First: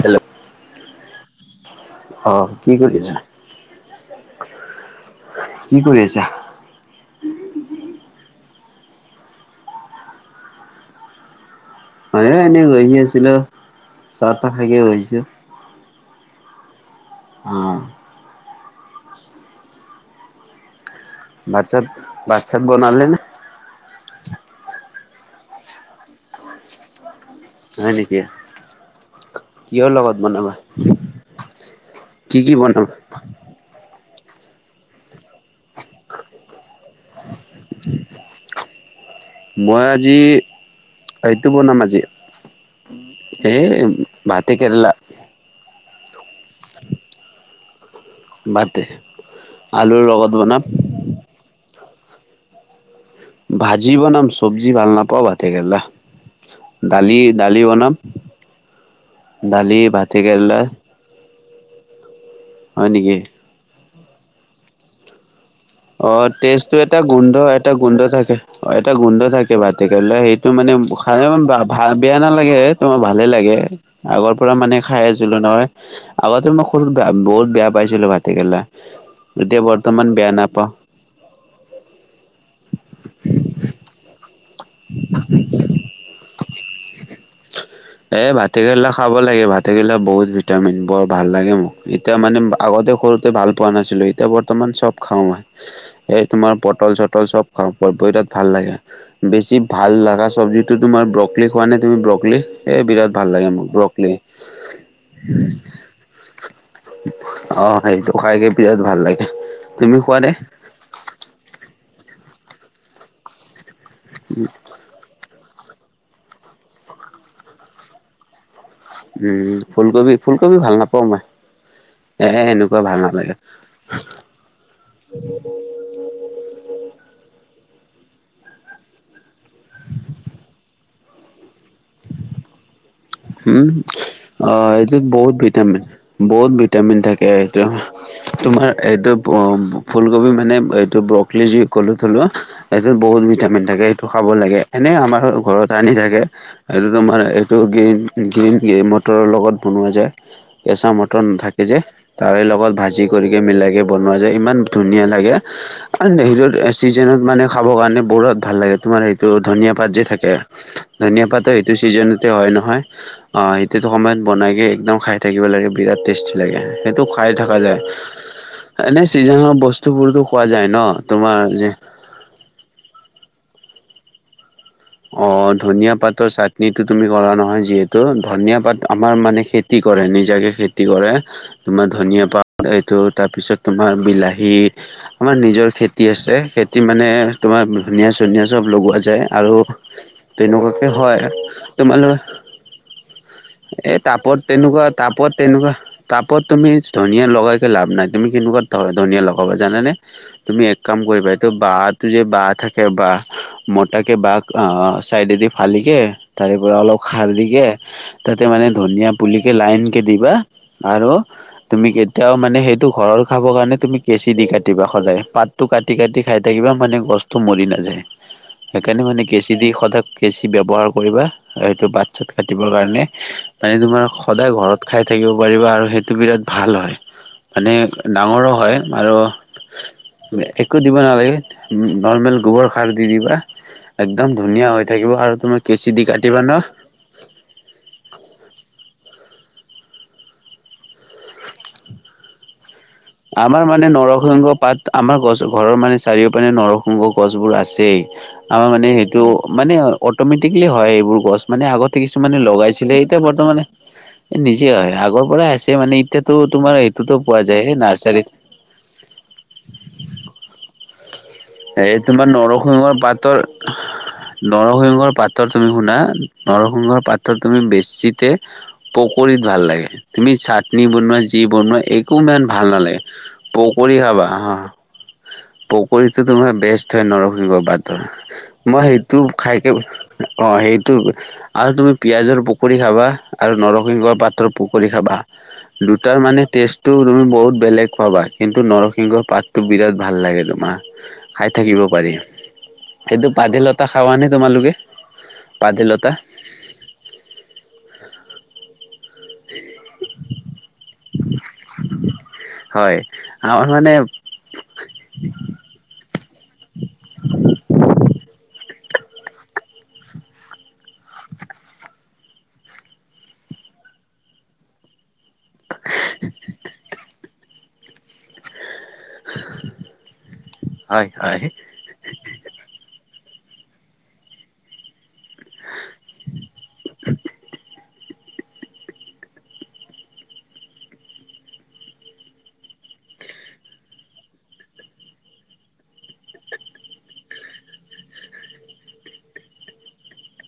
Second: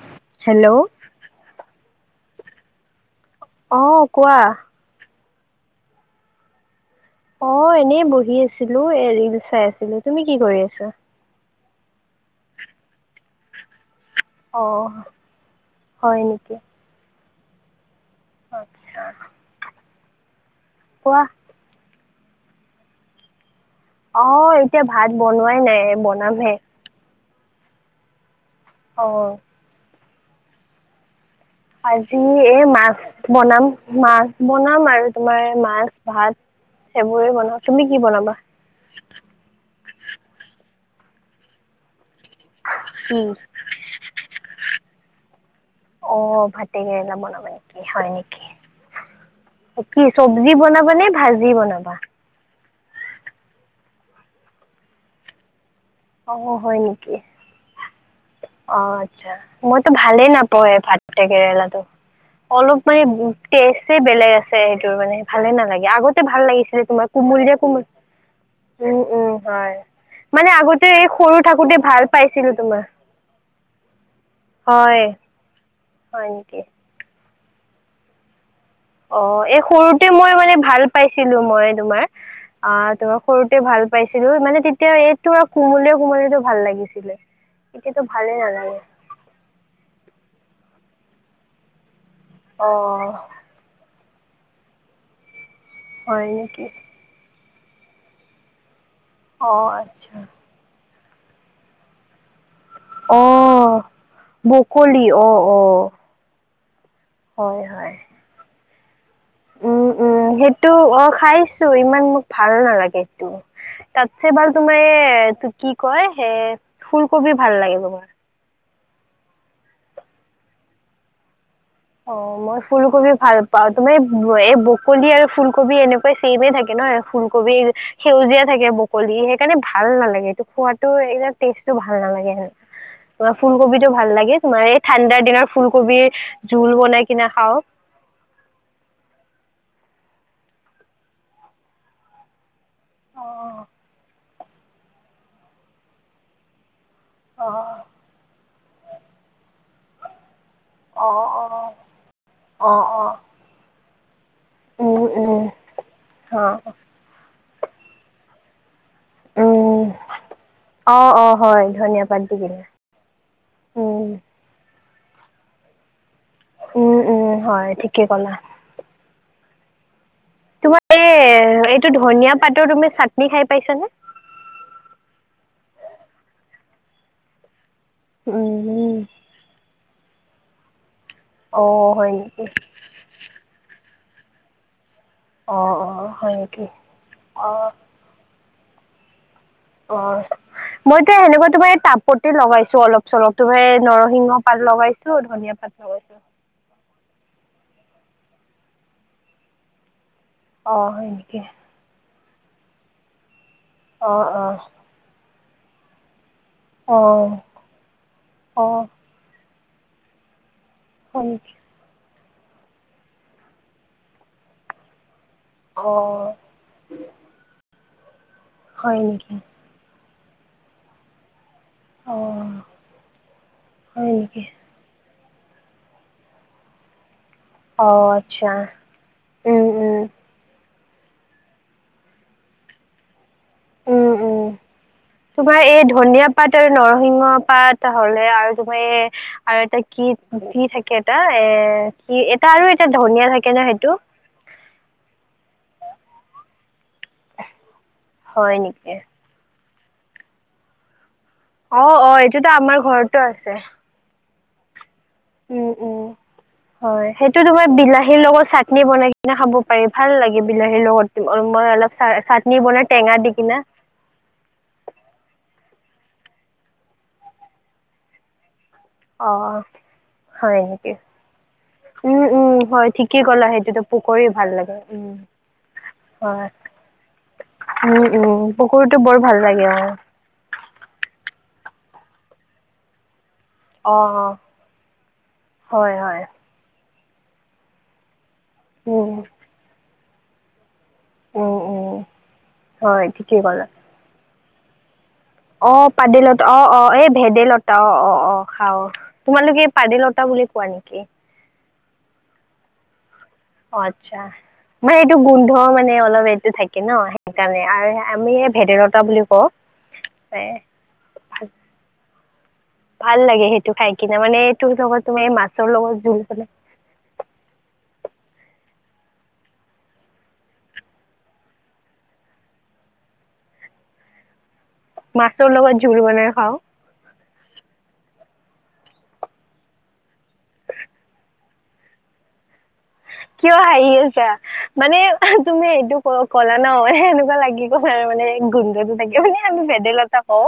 Hello hello অ কি কৰি আছা? অ কোৱা কি কৰি আছা অ এনেই বহি আছিলো এ ৰিল চাই আছিলো তুমি কি কৰি আছা হয় এনেই বহি আছিলো চাহ তাহ অ খাইকেনে বহিছোঁ। হয় নেকি? আহ আচ্ছা কোৱা। ভাত চাত বনালে নে? অ এতিয়া ভাত বনোৱাই নাই বনামহে। হয় নেকি অ কিহৰ লগত বনাবা। আজি কি কি এ বনাম? মাছ বনাম মাছ বনাম আৰু তোমাৰ মাছ ভাত। সেইবোৰে বনোৱা তুমি কি বনাবা মই আজি এইটো বনাম আজি। কি? এ ভাতে কেৰেলা। অ ভাতে কেৰেলা বনাবা নিকি? হয় নেকি ভাতে আলুৰ কি লগত চব্জি বনাম, বনাবা নে ভাজি বনাবা। ভাজি বনাম চব্জি ভাল নাপাওঁ ভাটে কেৰেলা অ হয় নেকি দালি দালি বনাম। অ আচ্ছা দালি মইতো ভাতে ভালে কেৰেলা নাপাওঁ ভাটে কেৰেলা অলপ হয় মানে নেকি? টেষ্ট বেলেগ আছে সেইটোৰ মানে ভালে নালাগে অ আগতে ভাল তেজটো লাগিছিলে এটা তোমাৰ গোন্ধ কোমল যে এটা কোমল গোন্ধ থাকে এটা উম গোন্ধ উম থাকে হয় ভাতে কেৰেলা এইটো মানে আগতে খ এই সৰু ভ থাকোতে ভাল বেয়া পাইছিলো নালাগে তোমাৰ ভালে লাগে আগৰ পৰা মানে হয় খাই আছিলো নহয় হয় আগতে নেকি মই সৰুত বয়া বহুত বেয়া পাইছিলো ভাতে কেৰেলা অ এই সৰুতে মই মানে ভাল পাইছিলো মই তোমাৰ অ তোমাৰ সৰুতে ভাল পাইছিলো মানে। তেতিয়া এইটো কোমলিয়া কোমালিয়া টো ভাল লাগিছিলে। এতিয়াতো এই ভালে নালাগে ভাটকেইলা খাব লাগে ভাতে কেৰেলা বহুত ভিটামিন বৰ ভাল লাগে মোক। এতিয়া মানে অ আগতে সৰুতে ভাল পোৱা নাছিলো এতিয়া বৰ্তমান চব খাও মই। এই হয় তোমাৰ নেকি পটল চটল চব খাওঁ প তাত ভাল লাগে। অ বেছি ভাল আচ্ছা লগা চব্জিতটো তোমাৰ ব্ৰকলি খোৱা নে তুমি ব্ৰকলি এই বিৰাট অ ভাল লাগে মোক ব্ৰকলি। বকলি অ অ হয় অ হয় সেইটো খাইকে বিৰাট ভাল লাগে। উম তুমি উম খোৱা নে? সেইটো অ খাইছো ইমান মোক ভাল নালাগে সেইটো। তাতছে ভাল তোমাৰ এ কি কয় স ফুলকবি ভাল লাগে তোমাৰ। উম ফুলকবি ফুলকবি ভাল নাপাওঁ মই। অ এ মই এনেকুৱা ফুলকবি নালাগে। ভাল পাও তুমাৰ এই বকলি আৰু ফুলকবি এনেকুৱা ছেমে থাকে ন। নহয় ফুলকবি। সেউজীয়া থাকে বকলি সেইকাৰণে ভাল নালাগে এইটো খোৱাতো ইয়া টেষ্টটো ভাল নালাগে সেন। তোমাৰ উম, ফুলকবিটো ভাল লাগে তোমাৰ এই ঠাণ্ডাৰ দিনৰত ফুলকবিৰ। কত জোল ভিটামিন বনাই কিনে থাকে খাওঁ এইটো তোমাৰ এইটো। ফুলকবি মানে এইটো ব্ৰকলি যি ক'লো থলো এইটোত বহুত অ ভিটামিন থাকে এইটো। লাগে এনে আমাৰ ঘৰত আনি থাকে এইটো তোমাৰ--। অ ত' গ্ৰীণ গ্ৰীণ মটৰৰ লগত বনোৱা যায়। কেঁচা অ মটৰ নাথাকে যে অ তাৰে অ লগত ভাজি অ কৰিক মিলাই কে বনোৱা। ইমান উম ধুনীয়া উম লাগে আৰু অ হেৰিত চিজনত মানে খাব কাৰণে বিৰাট ভাল লাগে। তোমাৰ সেইটো ধনিয়া উম পাত যে থাকে অ', ধনিয়া অ', পাতো হয় এইটো ধনিয়া ছিজন। পাত দি হয় কিনে নহয় অ এইটোতো উম, সময়ত বনাইকে একদম খাই থাকিব লাগে বিৰাট। টেষ্টি লাগে উম, সেইটো খাই উম, থকা হয় যায় ঠিকে ক'লা। এনেই চিজেন বস্তুবোৰতো। তোমাৰ এই এইটো ধনিয়া পাতৰ তুমি চাটনি খাই পাইছানে। অ ধনিয়া পাতৰ চাটনিটো তুমি কৰা নহয় যিহেতু। তো ধনিয়া পাত উম, আমাৰ মানে খেতি কৰে নিজাকে খেতি কৰে। তোমাৰ অ', হয় ধনিয়া নেকি? পাত এইটো তাৰপিছত তোমাৰ বিলাহী। আমাৰ নিজৰ অ', অ', খেতি হয় আছে। নেকি? খেতি মানে তোমাৰ অ', ধুনিয়া চনিয়া চব লগোৱা যায় আৰু অ তেনেকুৱাকে মইতো হয় সেনেকুৱা তোমাৰ এই টাপতে লগাইছো অলপ চলপ তোমাৰ এই এ নৰসিংহ টাপত পাত তেনেকুৱা লগাইছো টাপত ধনিয়া পাত তেনেকুৱা লগাইছো। টাপত তুমি ধনিয়া লগাই লাভ নাই। তুমি কেনেকুৱা ধনীয়া লগাবা জানানে তুমি এক অ', কাম হয় কৰিবা নেকি? এইটো বাদ যে বা থাকে বাঁহ মোটা কে অ', বাঁহ অ', চাইডে দি ফালি কে। তাৰে পৰা অলপ সাৰ অ', দিকে তাতে মানে অ', ধনিয়া পুলিকে লাইন কে দিবা। আৰু হয় নেকি? তুমি কেতিয়াও মানে সেইটো ঘৰৰ খাব কাৰণে তুমি কেঁচি দি কাটিবা সদায়। পাতটো কাটি কাটি অ', খাই থাকিবা মানে গছটো মৰি নাযায় হয় সেইকাৰণে মানে নেকি? কেচি দি সদায়। কেচি ব্যৱহাৰ কৰিবা হেটো পাত চাত অ', কাটিবৰ কাৰণে পানী তোমাৰ হয় নেকি? সদায় ঘৰত খাই। থাকিব পাৰিবা আৰু সেইটো বিৰাট ভাল হয়। মানে অ', ডাঙৰো আচ্ছা হয় আৰু। উম, উম। কি ক দিব নালাগে নৰ্মেল গোবৰ খাৰ দি দিবা। উম একদম উম ধুনীয়া হৈ থাকিব আৰু তোমাৰ এই কেঁচি দি ধনিয়া কাটিবা পাত ন আৰু নৰসিংহ পাত হ। আৰু তুমাৰ আৰু এটা কি কি থাকে এটা এ কি এটা আৰু। এটা ধনিয়া থাকে আমাৰ ন মানে সেইটো? নৰসিংহ পাত আমাৰ ঘৰৰ মানে চাৰিও পিনে নৰসিংহ। গছবোৰ আছেই হয় আমাৰ মানে নেকি? সেইটো মানে অট'মেটিকলি হয় এইবোৰ। গছ মানে আগতে অ', অ', কিছুমানে এইটোতো আমাৰ লগাইছিলে ঘৰতো এতিয়া আছে। বৰ্তমানে। নিজে হয় আগৰ পৰাই আছে উম, মানে উম। এতিয়াতো তোমাৰ সেইটোতো পোৱা যায় সেই নাৰ্চ বিলাহিৰ লগত চাটনি বনাই কিনে খাব পাৰি ভাল লাগে বিলাহীৰ লগত। মই অলপ এই চা তোমাৰ চাটনি বনাই নৰসিংহৰ টেঙা দি পাতৰ কিনে, নৰসিংহৰ পাতৰ তুমি শুনা নৰসিংহৰ পাত তুমি বেছিতে পকৰীত ভাল অ', লাগে, তুমি হয় চাটনি নেকি? বনোৱা যি বনোৱা একো ইমান ভাল নালাগে। প পকৰিৰ ভাল লাগে উম পকৰিতো হয়, তোমাৰ বেষ্ট হয় নৰসিংহ উম, উম, পাতৰ মই পকৰীটো বৰ সেইটো ভাল লাগে খাইকে অ সেইটো আৰু তুমি পিয়াজৰ পকৰি খাবা আৰু নৰসিংহ অঁ পাতৰ পকৰি খাবা হয় হয় দুটাৰ মানে টেষ্ট টো তুমি বহুত বেলেগ পাবা কিন্তু উম, নৰসিংহ পাতটো বিৰাট ভাল লাগে তোমাৰ খাই উম, থাকিব উম, পাৰি হয় এইটো ঠিকেই পাদিলতা খাৱ নে তোমালোকে? অ পাদিলতা অ অ এই ভেদাইলতা অ অ অ খাওঁ। তোমালোকে পাদিলতা বুলি কোৱা নেকি? হয় আমাৰ অ মানে আচ্ছা, মানে এইটো গোন্ধ মানে অলপ এইটো থাক ন সেইকাৰণে আৰু আমি ভেদেল বুলিও কওঁ। ভাল লাগে সেইটো খাই কিনে মানে এইত তুমি মাছ লগত জোল খালে হয় হয় মাছৰ লগত জোল বনাই খাওঁ কিয় হাঁহি আছা মানে তুমি এইটো ক কলা ন এনেকুৱা লাগিবই আৰু মানে গোন্ধটো থাকে মানে আমি ভেদাইলতা কওঁ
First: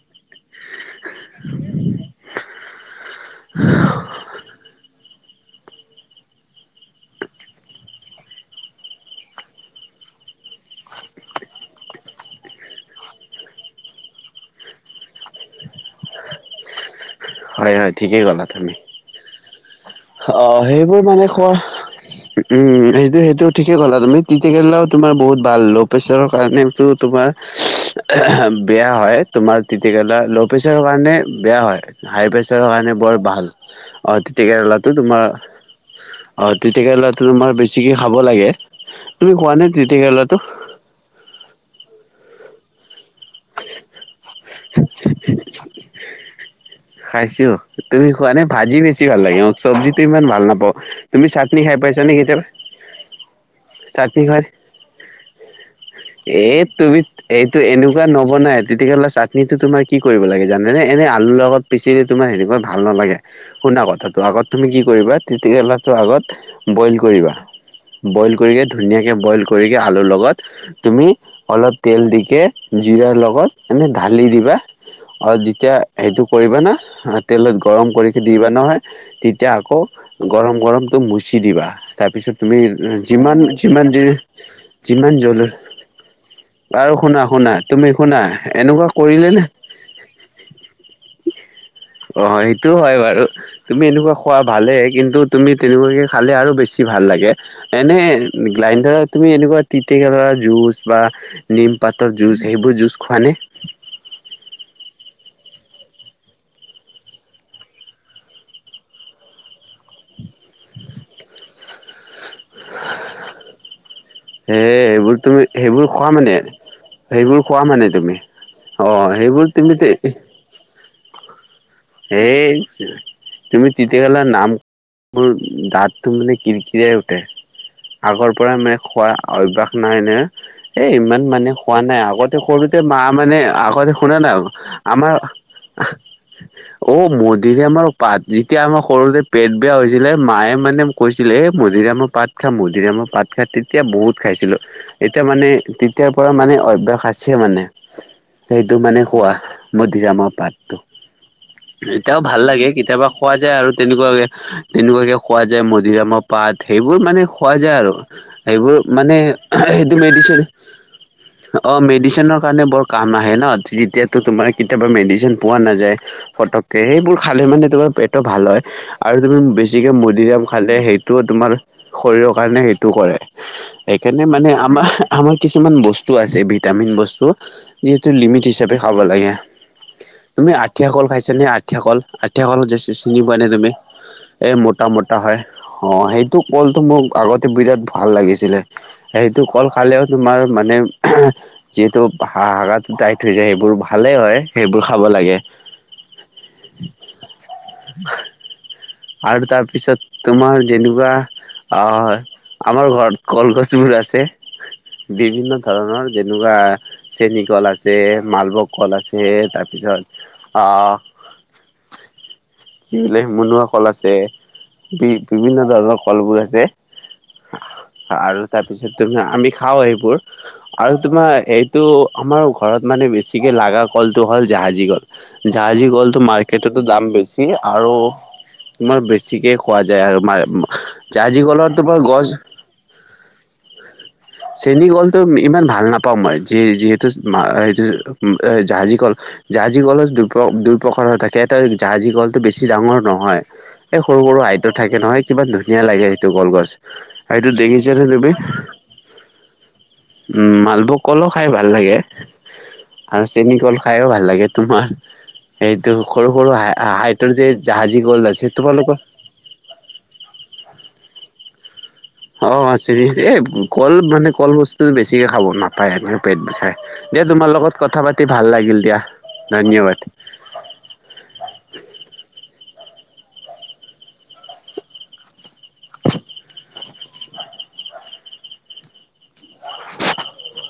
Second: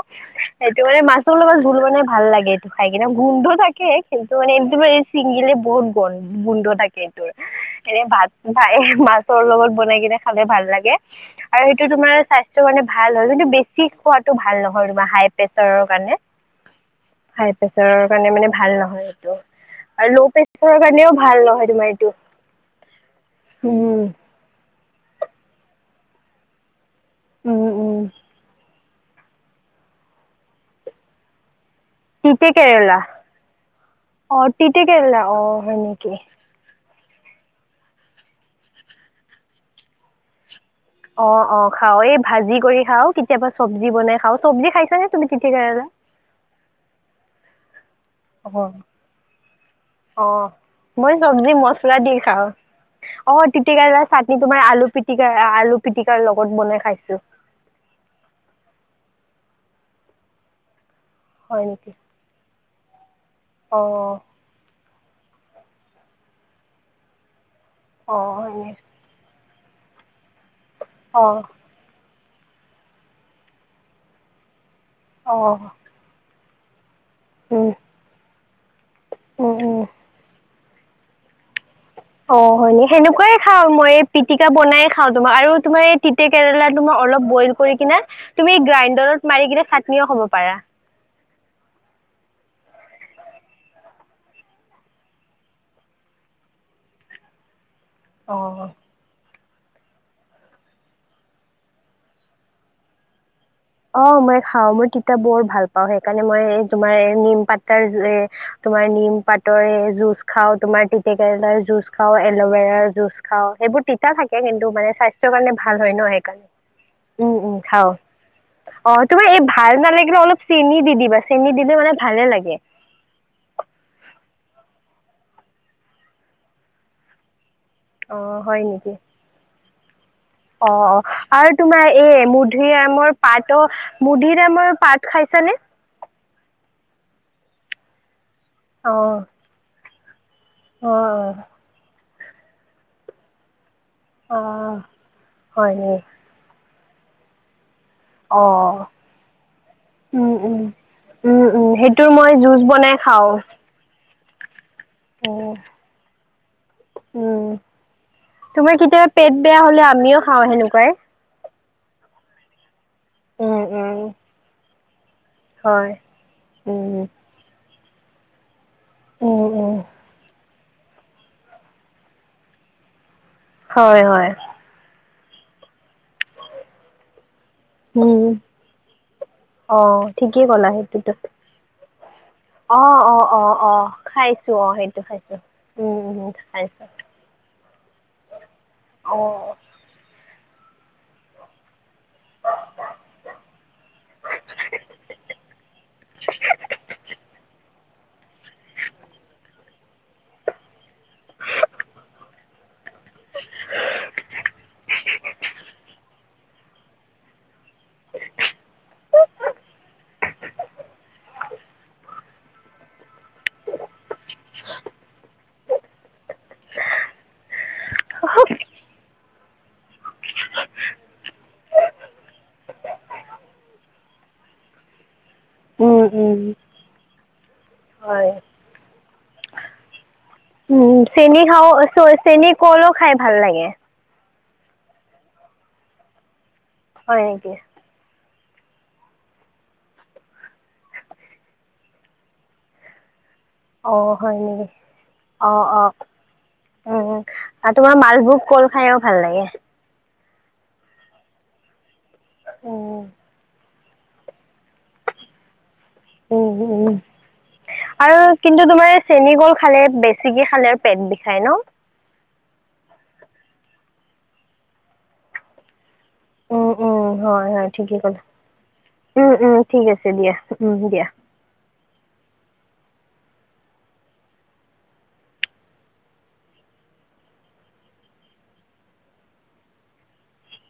সেইটো মানে মাছৰ লগত জোল বনাই ভাল লাগে এইটো খাই কিনে গুন্ধ থাকে কিন্তু মানে ছিংগিলে বহুত গ গোন্ধ থাকে এইটোৰ [inaudible] এনে ভাত ভাই মাছৰ লগত বনাই কিনে খালে ভাল লাগে আৰু সেইটো তোমাৰ স্বাস্থ্যৰ কাৰণে ভাল হয় কিন্তু বেছি খোৱাতটো ভাল নহয় তোমাৰ হাই প্ৰেছাৰৰ কাৰণে [inaudible] হাই হয় হয় প্ৰেচাৰৰ ঠিকেই কাৰণে ক'লা মানে তুমি ভাল নহয় সেইটো আৰু ল' অ প্ৰেচাৰৰ সেইবোৰ কাৰণেও মানে ভাল খোৱা নহয় তোমাৰ এইটো সেইটো সেইটো ঠিকে ক'লা উম তিটিকলাও তোমাৰ বহুত ভাল ল' প্ৰেছাৰৰ কাৰণে উম, উম, তোমাৰ বেয়া হয় তোমাৰ তিতাকেলা ল' প্ৰেছাৰৰ কাৰণে বেয়া হয় হাই তিতে প্ৰেছাৰ কাৰণে কেৰেলা বৰ ভাল অ তেতিয়া তিতে কেৰেলাটো কেৰেলা তোমাৰ অ', হয় নেকি? অ তিতা কেৰেলাটো তোমাৰ বেছিকে খাব লাগে তুমি কোৱা নে তিত কেৰেলাটো? অ অ খাও এই ভাজি কৰি খাও তিপ চব্জি বনাই খাওঁ চব্জি খাইছা নাই তুমি তিতা কেৰেলা? খাইছোঁ তুমি খোৱানে অ', ভাজি বেছি ভাল লাগে অ চব্জিতো ইমান ভাল অ', নাপাওঁ মই তুমি চব্জি চাটনি খাই মছলা পাইছা দি নে কেতিয়াবা? খাওঁ অ তিতিকাৰা চাটনি তোমাৰ আলু পিটিকা আলু পিটিকাৰ এ লগত বনাই তুমি খাইছোঁ এইটো এনেকুৱা নবনাই তিতা কেৰেলা চাটনিটো তোমাৰ কি কৰিব লাগে জানেনে? এনে আলুৰ লগত হয় নেকি? পিচিলে তুমাৰ হেনেকা ভাল নালাগে শুনা অ', কথাটো আগত তুমি কি তিতা কেৰেলা টো আগত বইল কৰিবা অ', বইল হয় কৰিলে নেকি? ধুনীয়াকে বইল আলু লগত। তুমি অ', অলপ তেল দি কে জিৰাৰ লগত এনেই ঢালি দিবা আৰু অ', যেতিয়া হেইটো কৰিবা না তেলত উম, গৰম কৰি দিবা নহয় তেতিয়া উম, আকৌ উম। গৰম গৰমটো মচি দিবা তাৰপিছত অ তুমি হয়নি সেনেকুৱাই যিমান খাও যিমান মই পিটিকা বনাই যিমান খাওঁ তোমাক জল আৰু তোমাৰ তিতে কেৰেলা আৰু তোমাৰ শুনা অলপ শুনা বইল কৰি তুমি কিনে শুনা তুমি এনেকুৱা কৰিলে গ্ৰাইণ্ডাৰত নে মাৰি কিনে চাটনিও খাব পাৰা অ সেইটোও হয় বাৰু তুমি এনেকুৱা খোৱা ভালেই কিন্তু তুমি তেনেকুৱাকে খালে আৰু বেছি ভাল লাগে। এনে অ গ্ৰাইণ্ডৰত তুমি এনেকুৱা তিতেকেলা জুজ বা নিম পাত জুছ সেইবোৰ জুছ খোৱা নে? অ মই খাও মই তিতা বৰ ভাল পাওঁ সেইকাৰণে মই তোমাৰ নিম পাতাৰ তোমাৰ নিম পাতৰে জুজ খা তোমাৰ তিতে কেৰেলাৰ জুচ খাও এল'ভেৰাৰ জুচ খাও সেইবোৰ তিতা থাকে হে কিন্তু মানে সেইবোৰ স্বাস্থ্যৰ তুমি কাৰণে ভাল সেইবোৰ হয় খোৱা ন মানে সেইকাৰণে উম সেইবোৰ উম খোৱা মানে খাও তুমি অ তোমাৰ এই সেইবোৰ তুমি ভাল নালাগিল অলপ চেনি দি দিবা চেনি দিলে মানে ভালে এই লাগে তুমি তেতিয়াহেলা নাম মোৰ দাঁতটো মানে কৰিকিৰিয়ই উঠে অ আগৰ পৰা হয় মে নেকি খোৱা অভ্যাস নাই নে অ এ অ ইমান আৰু মানে খোৱা তোমাৰ নাই এই আগতে সৰুতে মা মধুৰিআমৰ মানে পাতো আগতে শুনা না মধুৰিআমৰ পাত আমাৰ খাইছানে? অ মধুৰি আমৰ পাত যেতিয়া আমাৰ অ সৰুতে পেট বেয়া হৈছিলে মায়ে মানে অ কৈছিলে এ মধুৰামৰ পাত খা মধিৰামৰ পাত খা ত এতিয়া বহুত অ খাইছিলোঁ এতিয়া মানে হয় নি তেতিয়াৰ পৰা মানে অভ্যাস আছে মানে অ সেইটো মানে খোৱা মধুৰি উম আমৰ উম পাতটো উম উম সেইটো এতিয়াও মই ভাল জুচ লাগে বনাই কেতিয়াবা খোৱা খাওঁ যায় আৰু তেনেকুৱাকে তেনেকুৱাকে খোৱা উম যায় মধুৰি আমৰ সেইবোৰ মানে উম খোৱা যায় আৰু তোমাৰ সেইবোৰ কেতিয়াবা মানে পেট বেয়া হলে সেইটো আমিও মেডচ খাওঁ সেনেকুৱাই অ মেডিচনৰ কাৰণে বৰ কাম আহে ন উম উম তেতিয়া কেতিয়াবা মেডিচন পোৱা হয় নাযায়। ফটককে উম সেইবোৰ খালে মানে তোমাৰ পেটটো ভাল হয় আৰু তুমি উম উম বেছিকে মদিৰাম খালে সেইটোও তোমাৰ শৰীৰৰ কাৰণে সেইটো কৰে হয় সেইকাৰণে হয় মানে আমাৰ আমাৰ কিছুমান বস্তু আছে ভিটামিন বস্তু যিহেতু উম লিমিট হিচাপে খাব লাগে। অ ঠিকে তুমি ক'লা আঠিয়া সেইটো কল টো । খাইছানে আঠিয়া কল আঠিয়া কলত চিনি পোৱা অ নে তুমি অ খাইছো এই অ মোতা সেইটো মতা খাইছো হয় অ উম উম সেইটো । কলটো খাইছো মোক আগতে বিৰাট ভাল লাগিছিলে সেইটো কল খালেও তোমাক মানে । যিহেতু হ হাকাত ডাইট হৈ যায় সেইবোৰ ভালেই হয় সেইবোৰ খাব লাগে । [unintelligible] আৰু তাৰপিছত তোমাৰ যেনেকুৱা । অ হয়, আমাৰ ঘৰত কল-গছবোৰ আছে। বিভিন্ন ধৰণৰ যেনেকুৱা চেনী ক আছে মালভোক কল আছে, তাৰপিছত তাৰ পিছত, আহ' কি বোলে মুনোহহা কল আছে। বি, বিভিন্ন ধৰণৰ কলবোৰ আছে। আৰু অ তাৰপিছত তাম মানে আমি খাওঁ এইবোৰ, আৰু তোমাৰ এইটো আমাৰ ঘৰত মানে বেছিকে লাগা কলটো হ'ল জাহাজী কল। জাহাজি উম গ'লটো উম মাৰ্কেটতো দাম বেছি, আৰু হয় তোমাৰ বেছিকে খোৱা যায় আৰু মাৰ উম চেনী খাও, চৰি চেনী কলো খাই ভাল লাগে। চেনী কলটো ইমান ভাল নাপাওঁ মই য যিহেতু হয় মা নেকি এইটো জাহাজি কল জাহাজি, জাজী কলো দু দুইপ্ৰকাৰ থাকে ত, জাহাজী কলটো বেছি ডাঙৰ নহয়। অ এই সৰু হয় সৰু নেকি আইতো থাকে নহয়, কিমান অ ধুনীয়া অ লাগে সেইটো কলগছ উম উম আৰু সেটো দেখিছে তোমাৰ নে তুমি,? মালভোগ কল খাইও ভাল লাগে। উম মালভোগ কলো খাই ভাল লাগে, উম আৰু চেন কল খাইও ভাল লাগে। তোমাৰ সৈটো, সৰু উম সৰু হা উম হাইটৰ যে জাহাজী আৰু কল আছে কিন্তু তোমাৰ তোমালোকৰ চেনী কল খালে বেছিকে খালে পেট বিষাই ন? অ আছে ৰে, এই কল মানে কল বস্তু বেছিকে খাব ন পায়, আ পেট উম বিষাই, উম দিয়া হয় তোমাৰ হয় লগত ঠিকে কথা ক'লা পাতি ভাল লাগিল দিয়া, উম উম ঠিক ধন্যবাদ। আছে দিয়া উম দিয়া । উম' [unintelligible]